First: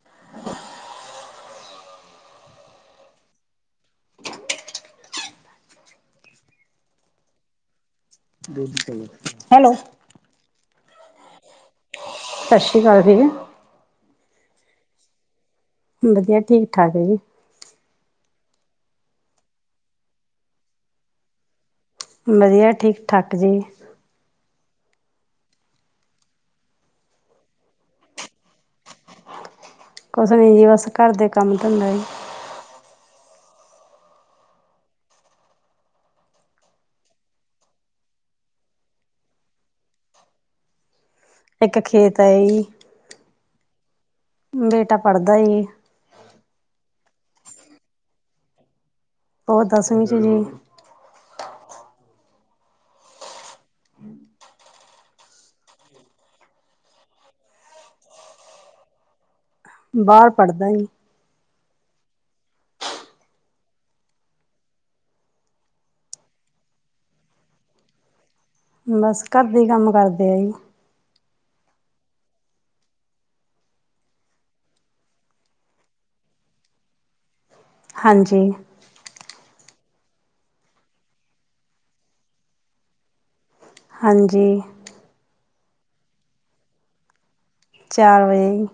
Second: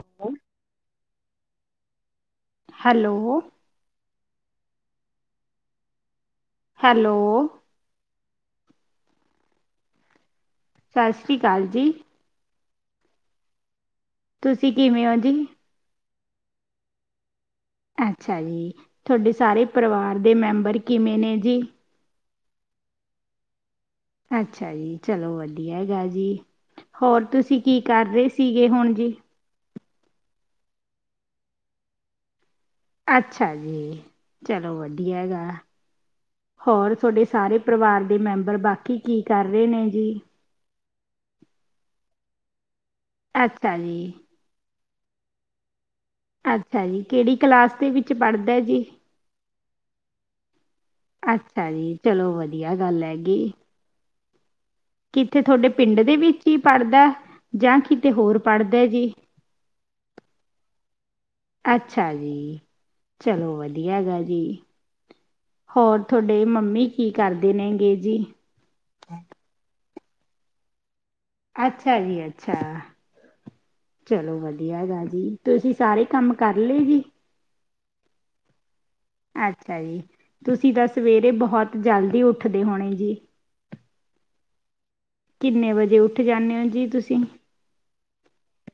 ਆ ਹੋ hello hello hello. ਸਤਿ ਸ਼੍ਰੀ ਅਕਾਲ ਜੀ। ਸਤਿ ਸ਼੍ਰੀ ਅਕਾਲ ਜੀ। ਤੁਸੀਂ ਕਿਵੇਂ ਹੋ ਜੀ। ਵਧੀਆ ਠੀਕ ਠਾਕ ਹੈ ਜੀ। ਅੱਛਾ ਜੀ। ਤੁਹਾਡੇ ਸਾਰੇ ਪਰਿਵਾਰ ਦੇ ਮੈਂਬਰ ਕਿਵੇਂ ਨੇ ਜੀ। ਵਧੀਆ ਠੀਕ ਠਾਕ ਜੀ। ਅੱਛਾ ਜੀ ਚਲੋ ਵਧੀਆ ਗੱਲ ਜੀ। ਹੋਰ ਤੁਸੀਂ ਕੀ ਕਰ ਰਹੇ ਸੀਗੇ ਹੁਣ ਜੀ। ਕੁਛ ਨੀ ਜੀ ਬਸ ਘਰ ਦੇ ਕੰਮ ਧੰਦੇ। ਅੱਛਾ ਜੀ ਚੱਲੋ ਵਧੀਆ ਹੈਗਾ। ਹੋਰ ਤੁਹਾਡੇ ਸਾਰੇ ਪਰਿਵਾਰ ਦੇ ਮੈਂਬਰ ਬਾਕੀ ਕੀ ਕਰ ਰਹੇ ਨੇ ਜੀ? ਇੱਕ ਖੇਤ ਐ‌ ਹੀ। ਅੱਛਾ ਜੀ। ਬੇਟਾ ਪੜ੍ਹਦਾ ਹੈ ਨਹੀਂ। ਅੱਛਾ ਜੀ ਕਿਹੜੀ ਕਲਾਸ ਦੇ ਵਿੱਚ ਪੜ੍ਹਦਾ ਐ ਜੀ? ਉਹ ਦਸਵੀਂ ਚ ਨੇ। ਅੱਛਾ ਜੀ ਚਲੋ ਵਧੀਆ ਗੱਲ ਹੈਗੀ। ਕਿਤੇੇ ਤੁਹਾਡੇ ਪਿੰਡ ਦੇ ਵਿੱਚ ਹੀ ਪੜ੍ਹਦਾ ਜਾਂ ਕੀਤੇ ਹੋਰ ਪੜ੍ਹਦਾ ਐ ਜੀ? ਬਾਰ ਪੜ੍ਹਦਾ ਈ। ਅੱਛਾ ਜੀ ਚੱਲੋ ਵਧੀਆ ਗੱਲ ਈ। ਹੋਰ ਤੁਹਾਡੇ ਮੰਮੀ ਕੀ ਕਰਦੇ ਨੇ ਗੇੇ ਜੀ? ਬਸ ਘੱਰਦੇ ਕੰਮ ਕਰਦੇ ਆ ਜੀ। ਅੱਛਾ ਜੀ ਅੱਛਾ। ਚੱਲੋ ਵਧੀਆ ਗੱਲ ਏ ਜੀ ਤੁਸੀਂ ਸਾਰੇ ਕੰਮ ਕਰ ਲਏ ਜੀ? ਹਾਂਜੀ। ਅੱਛਾ ਜੀ ਤੁਸੀਂ ਤਾਂ ਸਵੇਰੇ ਬਹੁਤ ਜਲਦੀ ਉੱਠਦੇ ਹੋਣੇ ਜੀ। ਹਾਂਜੀ। ਕਿੰਨੇ ਵਜੇ ਉੱਠ ਜਾਂਣੇ ਓ ਜੀ ਤੁਸੀਂ? ਚਾਰ ਵਜੇ।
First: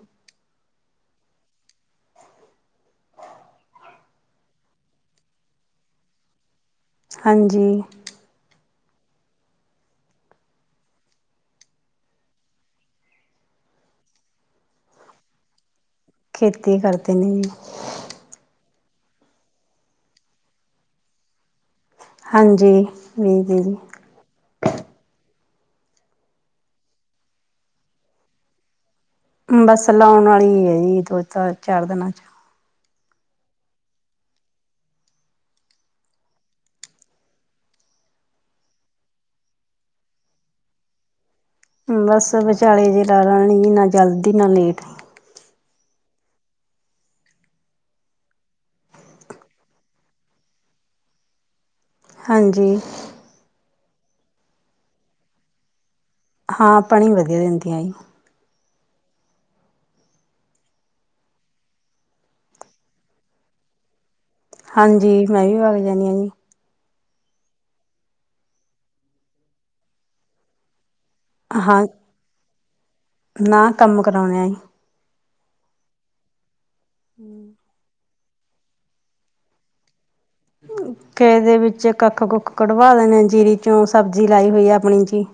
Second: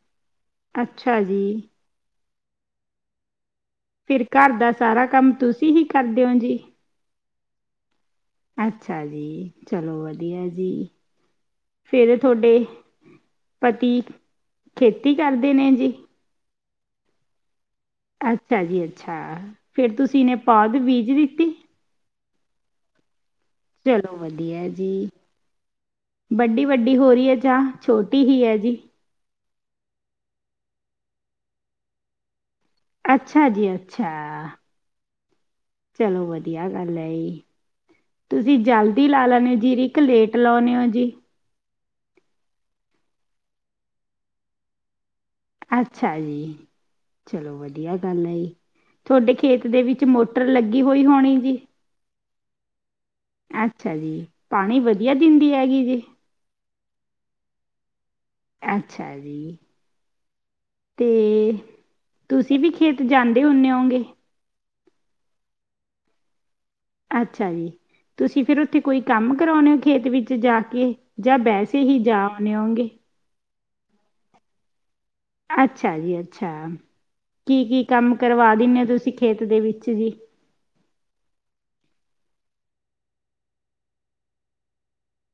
ਅੱਛਾ ਜੀ। ਫਿਰ ਘੱਰ ਦਾ ਸਾਰਾ ਕੰਮ ਤੁਸੀਂ ਹੀ ਕਰਦੇ ਓ ਜੀ। ਹਾਂਜੀ। ਅੱਛਾ ਜੀ ਚਲੋ ਵਧੀਆ ਜੀ। ਫੇਰ ਤੁਹਾਡੇ ਪਤੀ ਖੇਤੀ ਕਰਦੇ ਨੇ ਜੀ। ਖੇਤੀ ਕਰਦੇ ਨੇ ਜੀ। ਅੱਛਾ ਜੀ, ਅੱਛਾ ਫੇਰ ਤੁਸੀਂ ਇਹਨੇ ਪੌਧ ਬੀਜ ਦਿੱਤੀ। ਹਾਂਜੀ ਬੀਜ ਜੀ। ਚੱਲੋ ਵਧੀਆ ਜੀ। ਵੱਡੀ-ਵੱਡੀ ਹੋ ਰਹੀ ਹੈ ਚਾਹ ਛੋਟੀ ਹੀ ਹੈ ਜੀ। ਬਸ ਲਾਣ ਵਾਲੀ ਹੈ ਜੀ ਦੋ ਤਾਂ ਚਾਰ ਦਿਨਾਂ ਚ। ਅੱਛਾ ਜੀ ਅੱਛਾ। ਚੱਲੋ ਵਧੀਆ ਗੱਲ ਹੈ ਜੀ। ਤੁਸੀਂ ਜਲਦੀ ਲਾ ਲਓਨੇ ਜੀਰੀ ਕੇ ਲੇਟ ਲਉਂਨੇ ਔ ਜੀ। ਬਸ ਵਿਚਾਲੇ ਜੇ ਲਾ ਲਨੀ ਜੀ ਨਾ ਜਲਦੀ ਨਾ ਲੇਟ। ਅੱਛਾ ਜੀ। ਚਲੋ ਵਧੀਆ ਗੱਲ ਹੈ ਈ। ਤੁਹਾਡੇ ਖੇਤ ਦੇ ਵਿੱਚ ਮੋਟਰ ਲੱਗੀ ਹੋਈ ਹੋਣੀ ਜੀ। ਹਾਂਜੀ। ਅੱਛਾ ਜੀ ਪਾਣੀ ਵਧੀਆ ਦਿੰਦੀ ਹੈਗੀ ਜੀ। ਹਾਂ ਪਾਣੀ ਵਧੀਆ ਦਿੰਦੀ ਹੈਗੀ। ਅੱਛਾ ਜੀ। ਤੇ ਤੁਸੀਂ ਵੀ ਖੇਤ ਜਾਂਦੇ ਹੁੰਣੇ ਹੋਗੇ। ਹਾਂਜੀ ਮੈਂ ਵੀ ਵੱਗ ਜਾਂਦੀ ਹਾਂ ਜੀ। ਅੱਛਾ ਜੀ ਤੁਸੀਂ ਫਿਰ ਉੱਥੇ ਕੋਈ ਕੰਮ ਕਰਾਉਣੇ ਹੋ ਖੇਤ ਵਿੱਚ ਜਾ ਕੇ। ਜਾਂ ਵੈਸੇ ਹਾਂ ਹੀ ਜਾ ਆਉਣੇ ਹੋਉਗੇ। ਨਾ ਕੰਮ ਕਰਾਉਣੇ ਆਂ ਜੀ। ਅੱਛਾ ਜੀ- ਅੱਛਾ ਕੀ-ਕੀ ਕੰਮ ਕਰਵਾ ਦਿੰਦੇ ਓ ਤੁਸੀਂ ਖੇਤ ਦੇ ਵਿੱਚ ਜੀ। ਖੇਤ ਦੇ ਵਿੱਚ ਕੱਖ-ਕੁੱਖ ਕਢਵਾ ਲੇਣੇ ਜੀਰੀ ਚੋਂ ਸਬਜ਼ੀ ਲਾਈ ਹੋਈ ਹੈ ਆਪਣੀ ਜੀ।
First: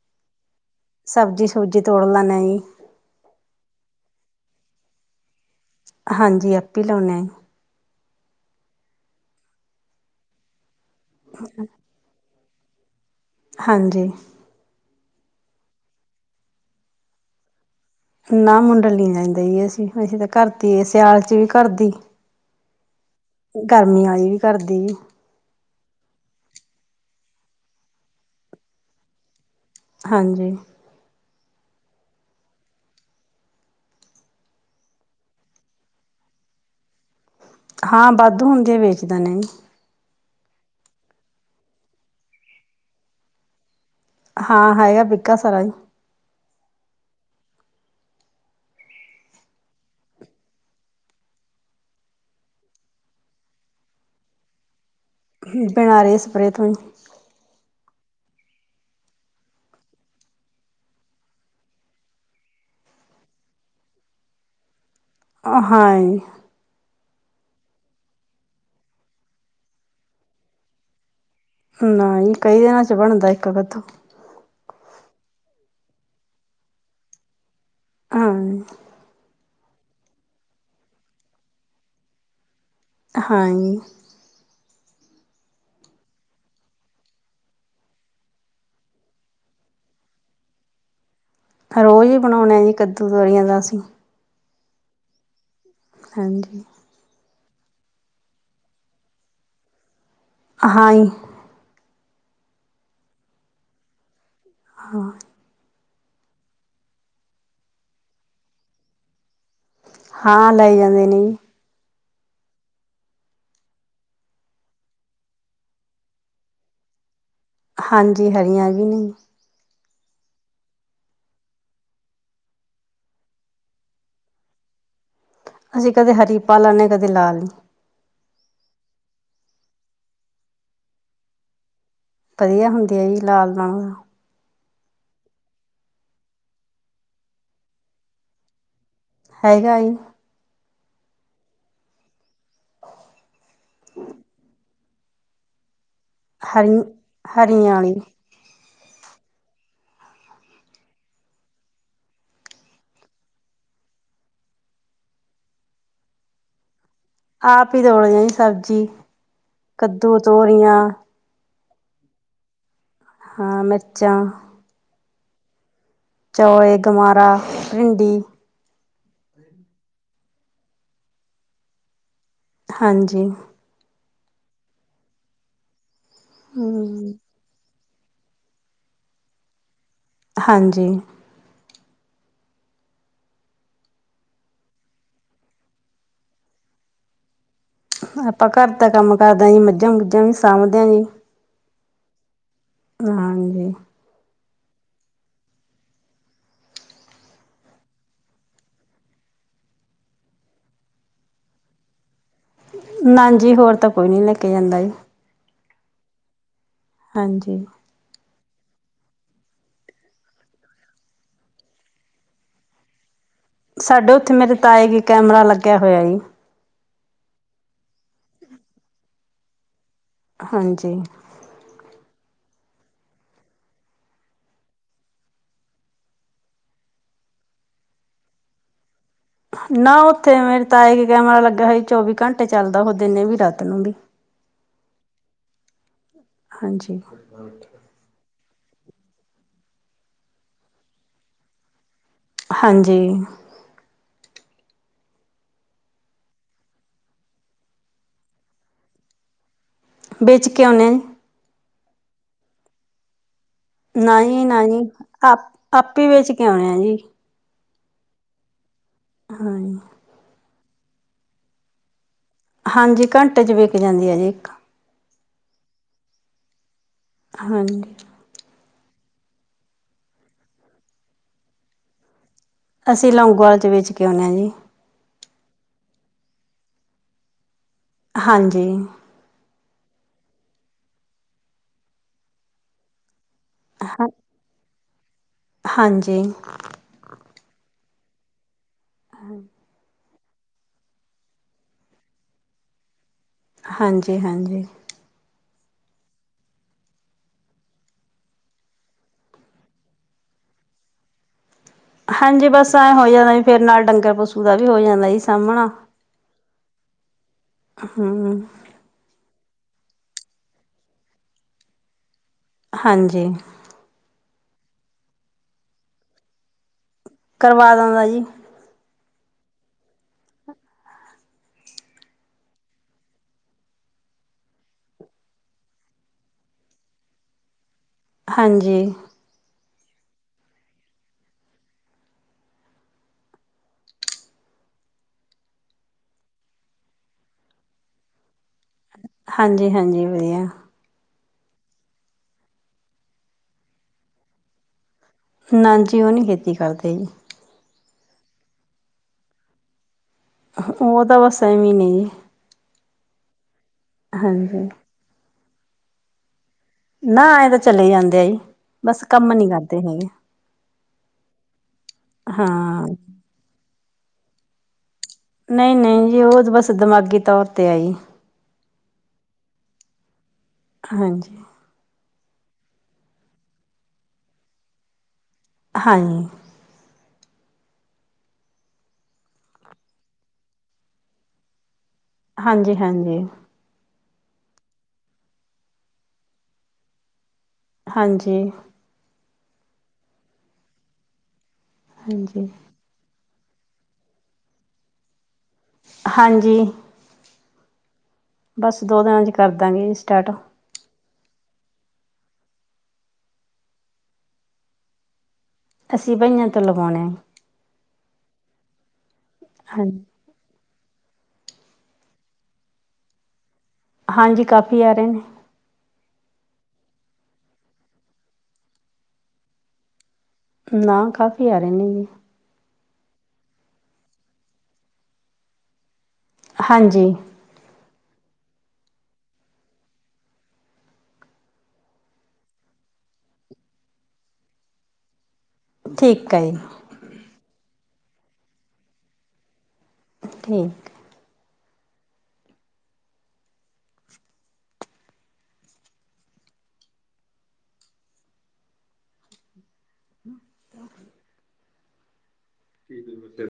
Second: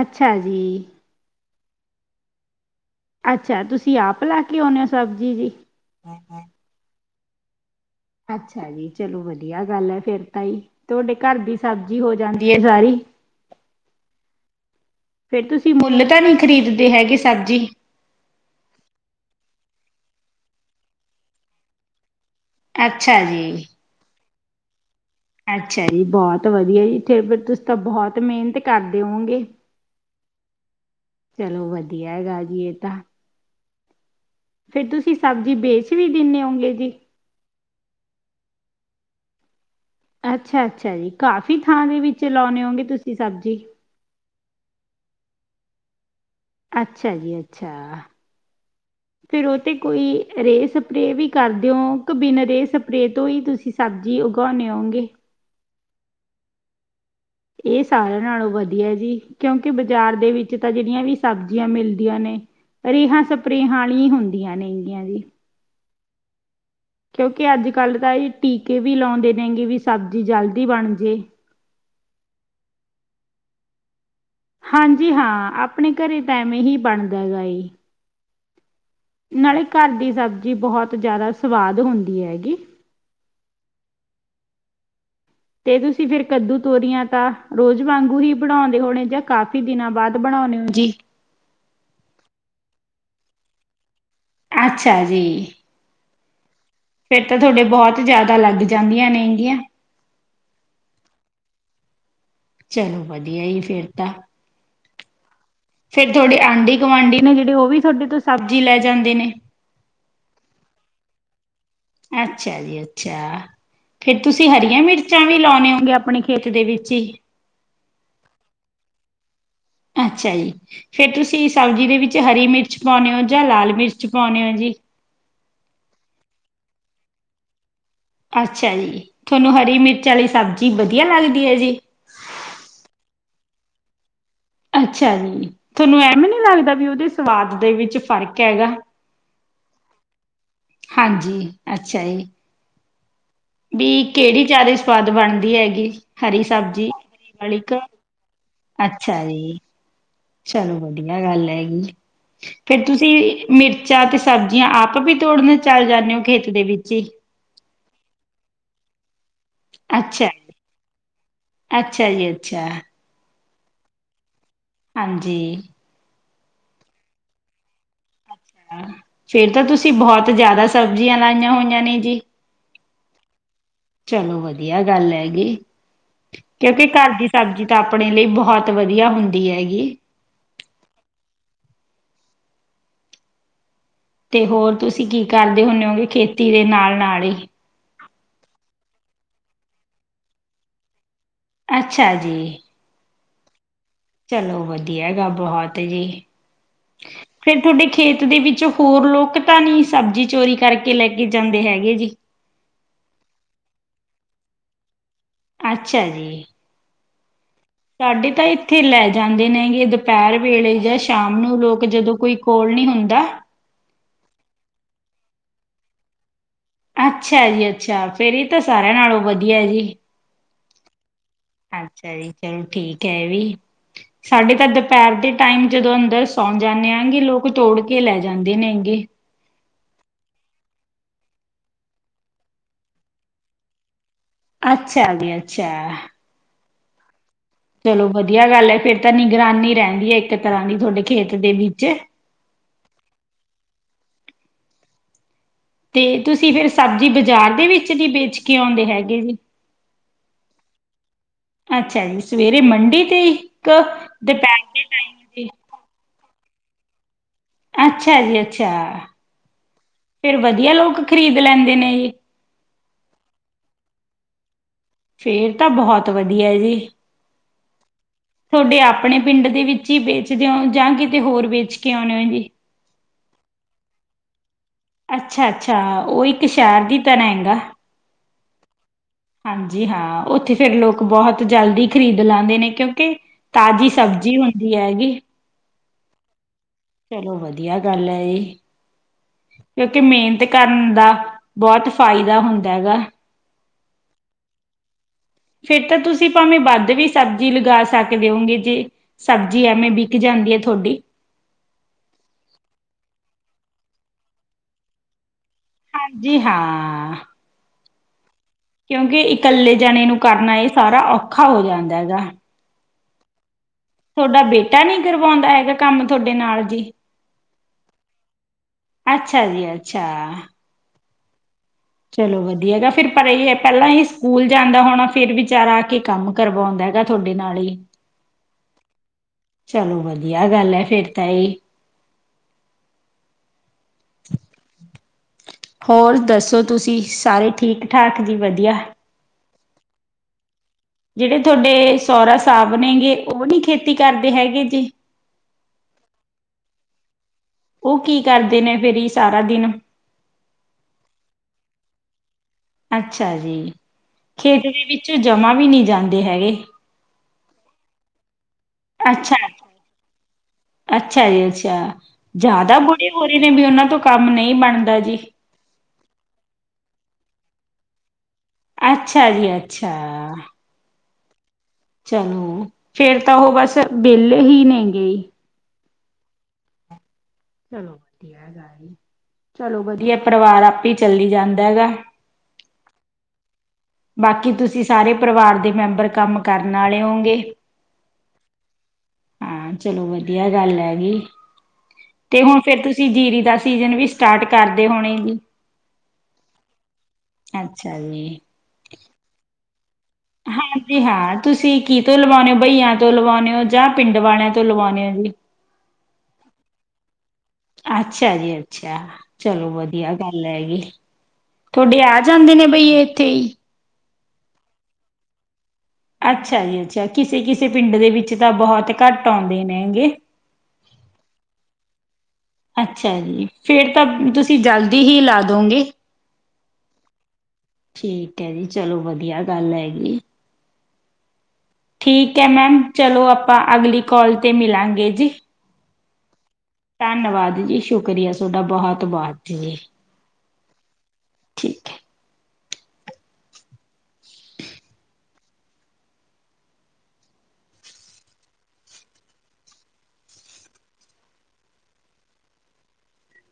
ਅੱਛਾ ਜੀ। ਸਬਜ਼ੀ ਸੁਬਜੀ ਤੋੜਲ ਨਹੀ। ਅੱਛਾ, ਤੁਸੀਂ ਆਪ ਲੈ ਕੇ ਆਉਂਦੇ ਹੋ ਸਬਜ਼ੀ ਜੀ। ਹਾਂਜੀ ਆਪੇ ਲਾਉਨੇ। ਅੱਛਾ ਜੀ। ਚਲੋ ਵਧੀਆ ਗੱਲ ਹੈ ਫੇਰ ਤਾਂ ਹੀ। ਤੁਹਾਡੇ ਘਰ ਦੀ ਸਬਜ਼ੀ ਹੋ ਜਾਂਦੀ ਹੈ ਸਾਰੀ। ਹਾਂਜੀ। ਫੇਰ ਤੁਸੀਂ ਮੁੱਲ ਤਾਂ ਨਹੀਂ ਖਰੀਦਦੇ ਹੈਗੇ ਸਬਜ਼ੀ। ਨਾ ਮੁੰਡਲਲੀ ਲੈਂਦੇਹੀ ਅਸੀ, ਅਸੀਂ ਤਾਂ ਘਰਦੀ ਸਿਆਲ ਚ ਵੀ ਘਰਦੀ। ਅੱਛਾ ਜੀ ਗਰਮੀ ਆਈ ਵੀ ਘਰਦੀ। ਅੱਛਾ ਜੀ, ਬਹੁਤ ਵਧੀਆ ਜੀ। ਥੇ ਫੇਰ ਤੁਸੀਂ ਤਾਂ ਬਹੁਤ ਮਿਹਨਤ ਕਰਦੇ ਹੋਓਗੇਂ। ਹਾਂਜੀ। ਚਲੋ ਵਧੀਆ ਹੈਗਾ ਜੀ ਇਹ ਤਾਂ। ਫੇਰ ਤੁਸੀਂ ਸਬਜ਼ੀ ਵੇਚ ਵੀ ਦਿੰਦੇ ਹੋਣਗੇ ਜੀ। ਹਾਂ, ਵਾਧੂ ਹੁੰਦੀ ਵੇਚ ਦਿੰਦੇ ਜੀ। ਅੱਛਾ, ਅੱਛਾ ਜੀ। ਕਾਫ਼ੀ ਥਾਂ ਦੇ ਵਿੱਚ ਲਾਉਂਣੇ ਹੋਂਗੇ ਤੁਸੀਂ ਸਬਜ਼ੀ। ਹਾਂ ਹੈਗਾ ਪਿੱਕਾ ਸਾਰਾ ਹੀ। ਅੱਛਾ ਜੀ, ਅੱਛਾ। ਫਿਰ ਉਹ ਤੇ ਕੋਈ ਰੇ ਸਪਰੇ ਵੀ ਕਰਦੇਓ ਕੇ ਬਿਨਾ ਰੇ ਸਪਰੇ ਤੋਂ ਹੀ ਤੁਸੀਂ ਸਬਜ਼ੀ ਉਗਾਉਣੇ ਹੋਉਂਗੇ। ਬਣਾ ਰਹੇ ਸਪਰੇ ਤੋਂ ਹੀ। ਇਹ ਸਾਰਿਆਂ ਨਾਲੋਂ ਵਧੀਆ ਜੀ ਕਿਉਂਕਿ ਬਾਜ਼ਾਰ ਦੇ ਵਿੱਚ ਤਾਂ ਜਿਹੜੀਆਂ ਵੀ ਸਬਜ਼ੀਆਂ ਮਿਲਦੀਆਂ ਨੇ [unintelligible] ਅ ਹਾਏ। ਕਿਉਂਕਿ ਅੱਜ-ਕੱਲ੍ਹ ਤਾਂ ਜੀ ਟੀਕੇ ਵੀ ਲਾਉਂਦੇ ਨੇਗੇ ਵੀ ਸਬਜ਼ੀ ਜਲਦੀ ਬਣ ਜੇ। ਨਾਈ ਕਈ ਦਿਨਾਂ ਚ ਬਣਦਾ ਇੱਕ ਕੱਦੂ। ਹਾਂਜੀ ਹਾਂ ਆਪਣੇ ਘਰੇ ਤਾਂ ਐਵੇਂ ਹੀ ਬਣਦਾ ਹੈ ਗ ਏ। ਹਾਂ। ਨਾਲੇ ਘਰ ਦੀ ਸਬਜ਼ੀ ਬਹੁਤ ਜ਼ਿਆਦਾ ਸਵਾਦ ਹੁੰਦੀ ਹੈਗੀ। ਹਾਂ। ਤੇ ਤੁਸੀਂ ਫੇਰ ਕੱਦੂ ਤੋਰੀਆਂ ਤਾਂ ਰੋਜ਼ ਵਾਂਗੂ ਹੀ ਬਣਾਉਂਦੇ ਹੋਣੇ ਜਾਂ ਕਾਫੀ ਦਿਨਾਂ ਬਾਅਦ ਬਣਾਉਂਦੇ ਹੋ ਜੀ? ਰੋਜ਼ ਹੀ ਬਣਾਉਣਾ ਜੀ ਕੱਦੂ, ਤੋਰੀਆਂ ਦਾ ਅਸੀਂ। ਅੱਛਾ ਜੀ। ਹਾਂਜੀ। ਫਿਰ ਤਾਂ ਤੁਹਾਡੇ ਬਹੁਤ ਜ਼ਿਆਦਾ ਲੱਗ ਜਾਂਦੀਆਂ ਨੇ ਇਹਗੀਆਂ। ਹਾਂ। ਚਲੋ ਵਧੀਆ ਫੇਰ ਤਾਂ। ਹਾਂ। ਫੇਰ ਥੋੜੇ ਆਂਢੀ, ਗੁਆਂਢੀ ਨੇ ਜਿਹੜੇ ਉਹ ਵੀ ਤੁਹਾਡੇ ਤੋਂ ਸਬਜ਼ੀ ਲੈ ਜਾਂਦੇ ਨੇ? ਹਾਂ, ਲੈ ਜਾਂਦੇ ਨੇ ਜੀ। ਅੱਛਾ ਜੀ, ਅੱਛਾ। ਫੇਰ ਤੁਸੀਂ ਹਰੀਆਂ ਮਿਰਚਾਂ ਵੀ ਲਾਉਣੇ ਹੋਂਗੇ ਆਪਣੇ ਖੇਤ ਦੇ ਵਿੱਚ ਹੀ। ਹਾਂਜੀ, ਹਰੀਆਂ ਵੀ ਨਹੀਂ। ਅੱਛਾ ਜੀ, ਫਿਰ ਤੁਸੀਂ ਸਬਜ਼ੀ ਦੇ ਵਿੱਚ ਹਰੀ ਮਿਰਚ ਪਾਉਂਦੇ ਹੋ ਜਾਂ ਲਾਲ ਮਿਰਚ ਪਾਉਂਦੇ ਹੋ ਜੀ? ਅਸੀਂ ਕਦੇ ਹਰੀ ਪਾ ਲੈਦੇ ਕਦੇ ਲਾਲ। ਅੱਛਾ ਜੀ, ਤੁਹਾਨੂੰ ਹਰੀ ਮਿਰਚ ਵਾਲੀ ਸਬਜ਼ੀ ਵਧੀਆ ਲੱਗਦੀ ਹੈ ਜੀ? ਵਧੀਆ ਹੁੰਦੀ ਆ ਜੀ ਲਾਲ ਨਾਲੋਂ ਅੱਛਾ ਜੀ, ਤੁਹਾਨੂੰ ਐਵੇ ਨੀ ਲੱਗਦਾ ਵੀ ਉਹਦੇ ਸਵਾਦ ਦੇ ਵਿੱਚ ਫ਼ਰਕ ਹੈਗਾ? ਹੈਗਾ ਏ। ਹਾਂਜੀ, ਅੱਛਾ ਜੀ, ਵੀ ਕਿਹੜੀ ਜਿਆਦਾ- ਸਵਾਦ ਬਣਦੀ ਹੈਗੀ ਹਰੀ ਸਬਜ਼ੀ ਹਰੀਆਂ [unintelligible] ਵਾਲੀ ਅੱਛਾ ਜੀ। ਚਲੋ ਵਧੀਆ ਗੱਲ ਹੈਗੀ। ਫੇਰ ਤੁਸੀਂ ਮਿਰਚਾਂ ਤੇ ਸਬਜ਼ੀਆਂ ਆਪ ਵੀ ਤੋੜਨ ਚੱਲ ਜਾਂਦੇ ਹੋ ਖੇਤ ਦੇ ਵਿੱਚ ਹੀ? ਆਪ ਹੀ ਤੋੜਦੇ ਜੀ ਸਬਜ਼ੀ ਕੱਦੂ, ਅੱਛਾ ਜੀ, ਤੋਰੀਆਂ। ਅੱਛਾ ਜੀ ਅੱਛਾ। ਹਾਂ ਮਿਰਚਾਂ ਹਾਂਜੀ। ਚੌਲ, ਗਮਾਰਾ, ਭਿੰਡੀ ਫੇਰ ਤਾਂ ਤੁਸੀਂ ਬਹੁਤ ਜ਼ਿਆਦਾ ਸਬਜ਼ੀਆਂ ਲਾਈਆਂ ਹੋਈਆਂ ਨੇ ਜੀ। ਹਾਂਜੀ। ਚਲੋ ਵਧੀਆ ਗੱਲ ਹੈਗੀ, ਕਿਉਂਕਿ ਘਰ ਹਮ ਦੀ ਸਬਜ਼ੀ ਤਾਂ ਆਪਣੇ ਲਈ ਬਹੁਤ ਵਧੀਆ ਹੁੰਦੀ ਹੈਗੀ। ਹਾਂਜੀ। ਤੇ ਹੋਰ ਤੁਸੀਂ ਕੀ ਕਰਦੇ ਹੁੰਣੇ ਹੋ ਵੀ ਖੇਤੀ ਦੇ ਨਾਲ-ਨਾਲ ਹੀ? ਆਪਾਂ ਘਰ ਦਾ ਕੰਮ ਕਰਦੇ ਜੀ ਮੱਝਾਂ-ਮੁੱਝਾਂ ਵੀ ਸਾਂਭਦੇ ਹਾਂ ਜੀ। ਅੱਛਾ ਜੀ। ਹਾਂਜੀ। ਚਲੋ ਵਧੀਆ ਹੈਗਾ ਬਹੁਤ ਜੀ। ਫੇਰ ਤੁਹਾਡੇ ਖੇਤ ਦੇ ਵਿੱਚ ਹੋਰ ਲੋਕ ਤਾਂ ਨਹੀਂ ਸਬਜ਼ੀ ਚੋਰੀ ਕਰਕੇ ਲੈ ਕੇ ਜਾਂਦੇ ਹੈਗੇ ਜੀ? ਨਾਜੀ ਹੋਰ ਤਾਂ ਕੋਈ ਨੀ ਲੈ ਕੇ ਜਾਂਦਾ ਸੀ। ਅੱਛਾ ਜੀ, ਹਾਂ ਜੀ। ਸਾਡੇ ਤਾਂ ਇੱਥੇ ਲੈ ਜਾਂਦੇ ਨੇਗੇ, ਦੁਪਹਿਰ ਵੇਲੇ ਜਾਂ ਸ਼ਾਮ ਨੂੰ ਲੋਕ, ਜਦੋਂ ਕੋਈ ਕੋਲ ਨਹੀਂ ਹੁੰਦਾ, ਸਾਡੇ ਉੱਥੇ ਮੇਰੇ ਤਾਏ ਕੇ ਕੈਮਰਾ ਲੱਗਿਆ ਹੋਇਆ ਐ। ਅੱਛਾ ਜੀ ਅੱਛਾ ਫੇਰ ਏ ਤਾਂ ਸਾਰਿਆਂ ਨਾਲੋਂ ਵਧੀਆ ਐ ਜੀ। ਹਾਂਜੀ। ਅੱਛਾ ਜੀ, ਚਲੋ ਠੀਕ ਹੈ ਇਹ ਵੀ। ਸਾਡੇ ਤਾਂ ਦੁਪਹਿਰ ਦੇ ਟਾਈਮ ਜਦੋਂ ਅੰਦਰ ਸੌਣ ਜਾਨੇ ਐਂਗੇ, ਲੋਕ ਤੋੜ ਕੇ ਲੈ ਜਾਂਦੇ ਨੇਗੇ। ਨਾ ਉੱਥੇ ਮੇਰੇ ਤਾਏ ਕੇ ਕੈਮਰਾ ਲੱਗਿਆ ਹੋਇਆ, ਚੌਵੀ ਘੰਟੇ ਚੱਲਦਾ ਉਹ ਦਿਨੇ ਵੀ ਰਾਤ ਨੂੰ ਵੀ। ਅੱਛਾ ਜੀ ਅੱਛਾ। [unintelligible] ਚਲੋ ਵਧੀਆ ਗੱਲ ਹੈ, ਫੇਰ ਤਾਂ ਨਿਗਰਾਨੀ ਰਹਿੰਦੀ ਹੈ, ਇੱਕ ਤਰ੍ਹਾਂ ਦੀ ਤੁਹਾਡੇ ਖੇਤ ਦੇ ਵਿੱਚ। ਹਾਂਜੀ। ਤੇ ਤੁਸੀਂ ਫੇਰ ਸਬਜ਼ੀ ਬਜ਼ਾਰ ਦੇ ਵਿੱਚ ਨਹੀਂ ਵੇਚ ਕੇ ਆਉਂਦੇ ਹੈਗੇ ਜੀ। ਵੇਚ ਕੇ ਆਉਨੇ ਆਂ ਜੀ। ਅੱਛਾ ਜੀ, ਸਵੇਰੇ ਮੰਡੀ ਤੇ ਦੁਪਹਿਰ ਨਾ ਜੀ ਨਾ ਜੀ, ਦੇ ਟਾਈਮ ਆਪ ਜੀ ਆਪੇ ਵੇਚ ਕੇ ਆਉਣੇ ਆਂ ਜੀ। ਅੱਛਾ ਜੀ ਅੱਛਾ। ਹਾਂ। ਫੇਰ ਵਧੀਆ ਲੋਕ ਖ਼ਰੀਦ ਲੈਂਦੇ ਨੇ ਜੀ? ਹਾਂਜੀ ਘੰਟੇ ਚ ਵਿਕ ਜਾਂਦੀ ਹੈ ਜੀ ਇੱਕ। ਫੇਰ ਤਾਂ ਬਹੁਤ ਵਧੀਆ ਹੈ ਜੀ। ਹਾਂਜੀ ਥੋਡੇ ਆਪਣੇ ਪਿੰਡ ਦੇ ਵਿੱਚ ਹੀ ਵੇਚਦੇ ਹੋ, ਜਾਂ ਕਿਤੇ ਹੋਰ ਵੇਚ ਕੇ ਆਉਨੇ ਓ ਜੀ। ਅਸੀਂ ਲੌਂਗੋ ਵਾਲ 'ਚ ਵੇਚ ਕੇ ਆਉਨੇ ਆਂ ਜੀ। ਅੱਛਾ ਅੱਛਾ, ਉਹ ਇੱਕ ਸ਼ਹਿਰ ਦੀ ਤਰ੍ਹਾਂ ਐਗਾ। ਹਾਂਜੀ। ਹਾਂਜੀ ਹਾਂ, ਉੱਥੇ ਫੇਰ ਲੋਕ ਬਹੁਤ ਜਲਦੀ ਖ਼ਰੀਦ ਲੈਂਦੇ ਨੇ, ਕਿਉਂਕਿ ਤਾਜ਼ੀ ਹਾਂ ਸਬਜ਼ੀ ਹੁੰਦੀ ਹੈਂਗੀ ਹਾਂਜੀ। ਚਲੋ ਵਧੀਆ ਗੱਲ ਏ ਐ। ਹਨ ਕਿਉਂਕਿ ਮੇਹਨਤ ਕਰਨ ਦਾ ਬੌਹਤ ਫਾਇਦਾ ਹੁੰਦਾ ਹੈਗਾ। ਹਾਂਜੀ-ਹਾਂਜੀ। ਫੇਰ ਤਾਂ ਤੁਸੀਂ ਭਾਵੇਂ ਵੱਧ ਵੀ ਸਬਜ਼ੀ ਲਗਾ ਸਕਦੇ ਹੋਂਗੇ, ਜੇ ਸਬਜ਼ੀ ਐਵੇਂ ਬਿਕ ਜਾਂਦੀ ਹੈ ਥੋਡੀ? ਹਾਂਜੀ, ਬਸ ਐਂ ਹੋ ਜਾਂਦਾ ਜੀ, ਫੇਰ ਨਾਲ ਡੰਗਰ ਪਸੂ ਦਾ ਵੀ ਹੋ ਜਾਂਦਾ ਸੀ ਸਾਂਭਣਾ। ਹਾਂਜੀ ਹਾਂ। ਹੂੰ। ਕਿਉਂਕਿ ਇਕੱਲੇ ਜਾਣੇ ਨੂੰ ਕਰਨਾ, ਇਹ ਸਾਰਾ ਔਖਾ ਹੋ ਜਾਂਦਾ ਹੈਗਾ। ਹਾਂਜੀ। ਥੋਡਾ ਬੇਟਾ ਨੀ ਕਰਵਾਉਂਦਾ ਹੈਗਾ, ਕੰਮ ਥੋਡੇ ਨਾਲ ਜੀ? ਕਰਵਾ ਦਿੰਦਾ ਜੀ। ਅੱਛਾ ਜੀ ਅੱਛਾ। ਚਲੋ ਵਧੀਆ ਹੈਗਾ, ਫੇਰ ਪਰ ਇਹ ਪਹਿਲਾਂ ਈ ਸਕੂਲ ਜਾਂਦਾ ਹੋਣਾ, ਫੇਰ ਵਿਚਾਰਾ ਆ ਕੇ ਕੰਮ ਕਰਵਾਉਂਦਾ ਹੈਗਾ ਥੋਡੇ ਨਾਲ ਹੀ? ਹਾਂਜੀ। ਚਲੋ ਵਧੀਆ ਗੱਲ ਹੈ ਫਿਰ ਤਾਂ ਏਹ। ਹੋਰ ਦੱਸੋ ਤੁਸੀਂ? ਸਾਰੇ ਠੀਕ ਠਾਕ ਜੀ, ਵਧੀਆ? ਹਾਂਜੀ-ਹਾਂਜੀ ਵਧੀਆ। ਜੇਹੜੇ ਥੋਡੇ ਸੋਅਰਾ ਸਾਬ ਨੇਗੇੇ, ਉਹ ਨੀ ਖੇਤੀ ਕਰਦੇ ਹੈਗੇ ਜੀ? ਨਾ ਜੀ, ਉਹ ਨਈ ਖੇਤੀ ਕਰਦੇ ਜੀ। ਉਹ ਕੀ ਕਰਦੇ ਨੇ ਫਿਰ ਈ ਸਾਰਾ ਦਿਨ? ਉਹ ਤਾਂ ਬਸ ਐਵੇਂ ਨੇ ਜੀ। ਅੱਛਾ ਜੀ, ਹਾਂਜੀ ਖੇਤ ਦੇ ਵਿੱਚੋਂ ਜਮਾ ਵੀ ਨਹੀਂ ਜਾਂਦੇ ਹੈਗੇ? ਨਾ ਏਹ ਤਾਂ ਚਲੇ ਜਾਂਦੇ ਐ ਜੀ। ਬਸ ਕੰਮ ਅੱਛਾ, ਨਹੀਂ ਕਰਦੇ ਹੈਗੇ ਅੱਛਾ ਜੀ ਅੱਛਾ, ਜ਼ਿਆਦਾ ਹਾਂ ਬੁੜੇ ਬੁਰੇ ਨੇ? ਵੀ ਉਹਨਾਂ ਤੋਂ ਕੰਮ ਨਈ ਬਣਦਾ ਜੀ। ਨਈ-ਨਈ ਜੀ, ਉਹ ਦੇ ਬਸ ਦਿਮਾਗੀ ਤੌਰ ਤੇ ਐ ਜੀ। ਅੱਛਾ ਜੀ ਅੱਛਾ। ਹਾਂਜੀ। ਚਲੋ, ਫੇਰ ਤਾਂ ਉਹ ਬਸ ਬੇਲੇ ਹੀ ਨੇ ਗਈ। ਹਾਨ। ਚਲੋ ਵਧੀਆ ਗੱਲ ਏ, ਚਲੋ ਵਧੀਆ ਏ ਪਰਿਵਾਰ ਆਪੇ ਈ ਚੱਲੀ ਜਾਂਦਾ ਹੈਗਾ। ਹਾਂਜੀ-ਹਾਂਜੀ। ਬਾਕੀ ਤੁਸੀਂ ਸਾਰੇ ਪਰਿਵਾਰ ਦੇ ਮੈਂਬਰ ਕੰਮ ਕਰਨ ਆਲੇ ਹੋਗੇ? ਹਾਂਜੀ। ਹਾਂ ਚਲੋ ਵਧੀਆ ਗੱਲ ਹੈਗੀ, ਤੇ ਹਾਂਜੀ ਹੁਣ ਫੇਰ ਤੁਸ ਸੀ, ਜੀਰੀ ਦਾ ਸੀਜ਼ਨ ਵੀ ਸਟਾਰਟ ਕਰਦੇ ਹੋਣੇ ਜੀ? ਹਾਂਜੀ। ਅੱਛਾ ਜੀ। ਬਸ ਦੋ ਦਿਨਾਂ ਚ ਕਰਦਾਂਗੇ ਜੀ ਸਟਾਰਟ। ਹਾਂਜੀ ਹਾਂ, ਤੁਸੀਂ ਕੀ ਤੋਂ ਲਵਾਣੇ ਔ? ਬਈਆਂ ਤੋਂ ਲਵੋਨੇ ਔ ਜਾਂ ਪਿੰਡ ਵਾਲਿਆਂ ਤੋਂ ਲਵੋਨੇ ਹੋ ਜੀ? ਅਸੀਂ ਬਈਆਂ ਤੋਂ ਲਵੋਣੇ। ਅੱਛਾ ਜੀ ਅੱਛਾ, ਚਲੋ ਹਾਂਜੀ ਵਧੀਆ ਗੱਲ ਹੈਗੀ। ਥੋਡੇ ਆ ਜਾਂਦੇ ਨੇ ਬਈਏ ਇੱਥੇ ਈ? ਹਾਂਜੀ, ਕਾਫੀ ਆ ਰਹੇ ਨੇ। ਅੱਛਾ ਜੀ ਅੱਛਾ, ਕਿਸੇ-ਕਿਸੇ ਪਿੰਡ ਦੇ ਵਿੱਚ ਤਾਂ ਬਹੁਤ ਘੱਟ ਆਉਂਦੇ ਨੇ ਹੈਗੇ। ਨਾ, ਕਾਫੀ ਆ ਰਹੇ ਨੇ ਜੀ। ਅੱਛਾ ਜੀ, ਫਿਰ ਤਾਂ ਤੁਸੀਂ ਜਲਦੀ ਹੀ ਲਾ ਦੋਗੇ। ਹਾਂਜੀ। ਠੀਕ ਹੈ ਜੀ, ਚਲੋ ਵਧੀਆ ਗੱਲ ਹੈਗੀ। ਠੀਕ ਹੈ ਮੈਮ। ਚਲੋ, ਆਪਾਂ ਅਗਲੀ ਕੋਾਲ 'ਤੇ ਮਿਲਾਂਗੇ ਜੀ। ਠੀਕ ਆ ਜੀ। ਧੰਨਵਾਦ ਜੀ, ਸ਼ੁਕਰੀਆ ਤੁਹਾਡਾ ਬਹੁਤ-ਬਹੁਤ ਜੀ। ਠੀਕ। ਠੀਕ ਹੈ। [inaudible] [inaudible] [unintelligible]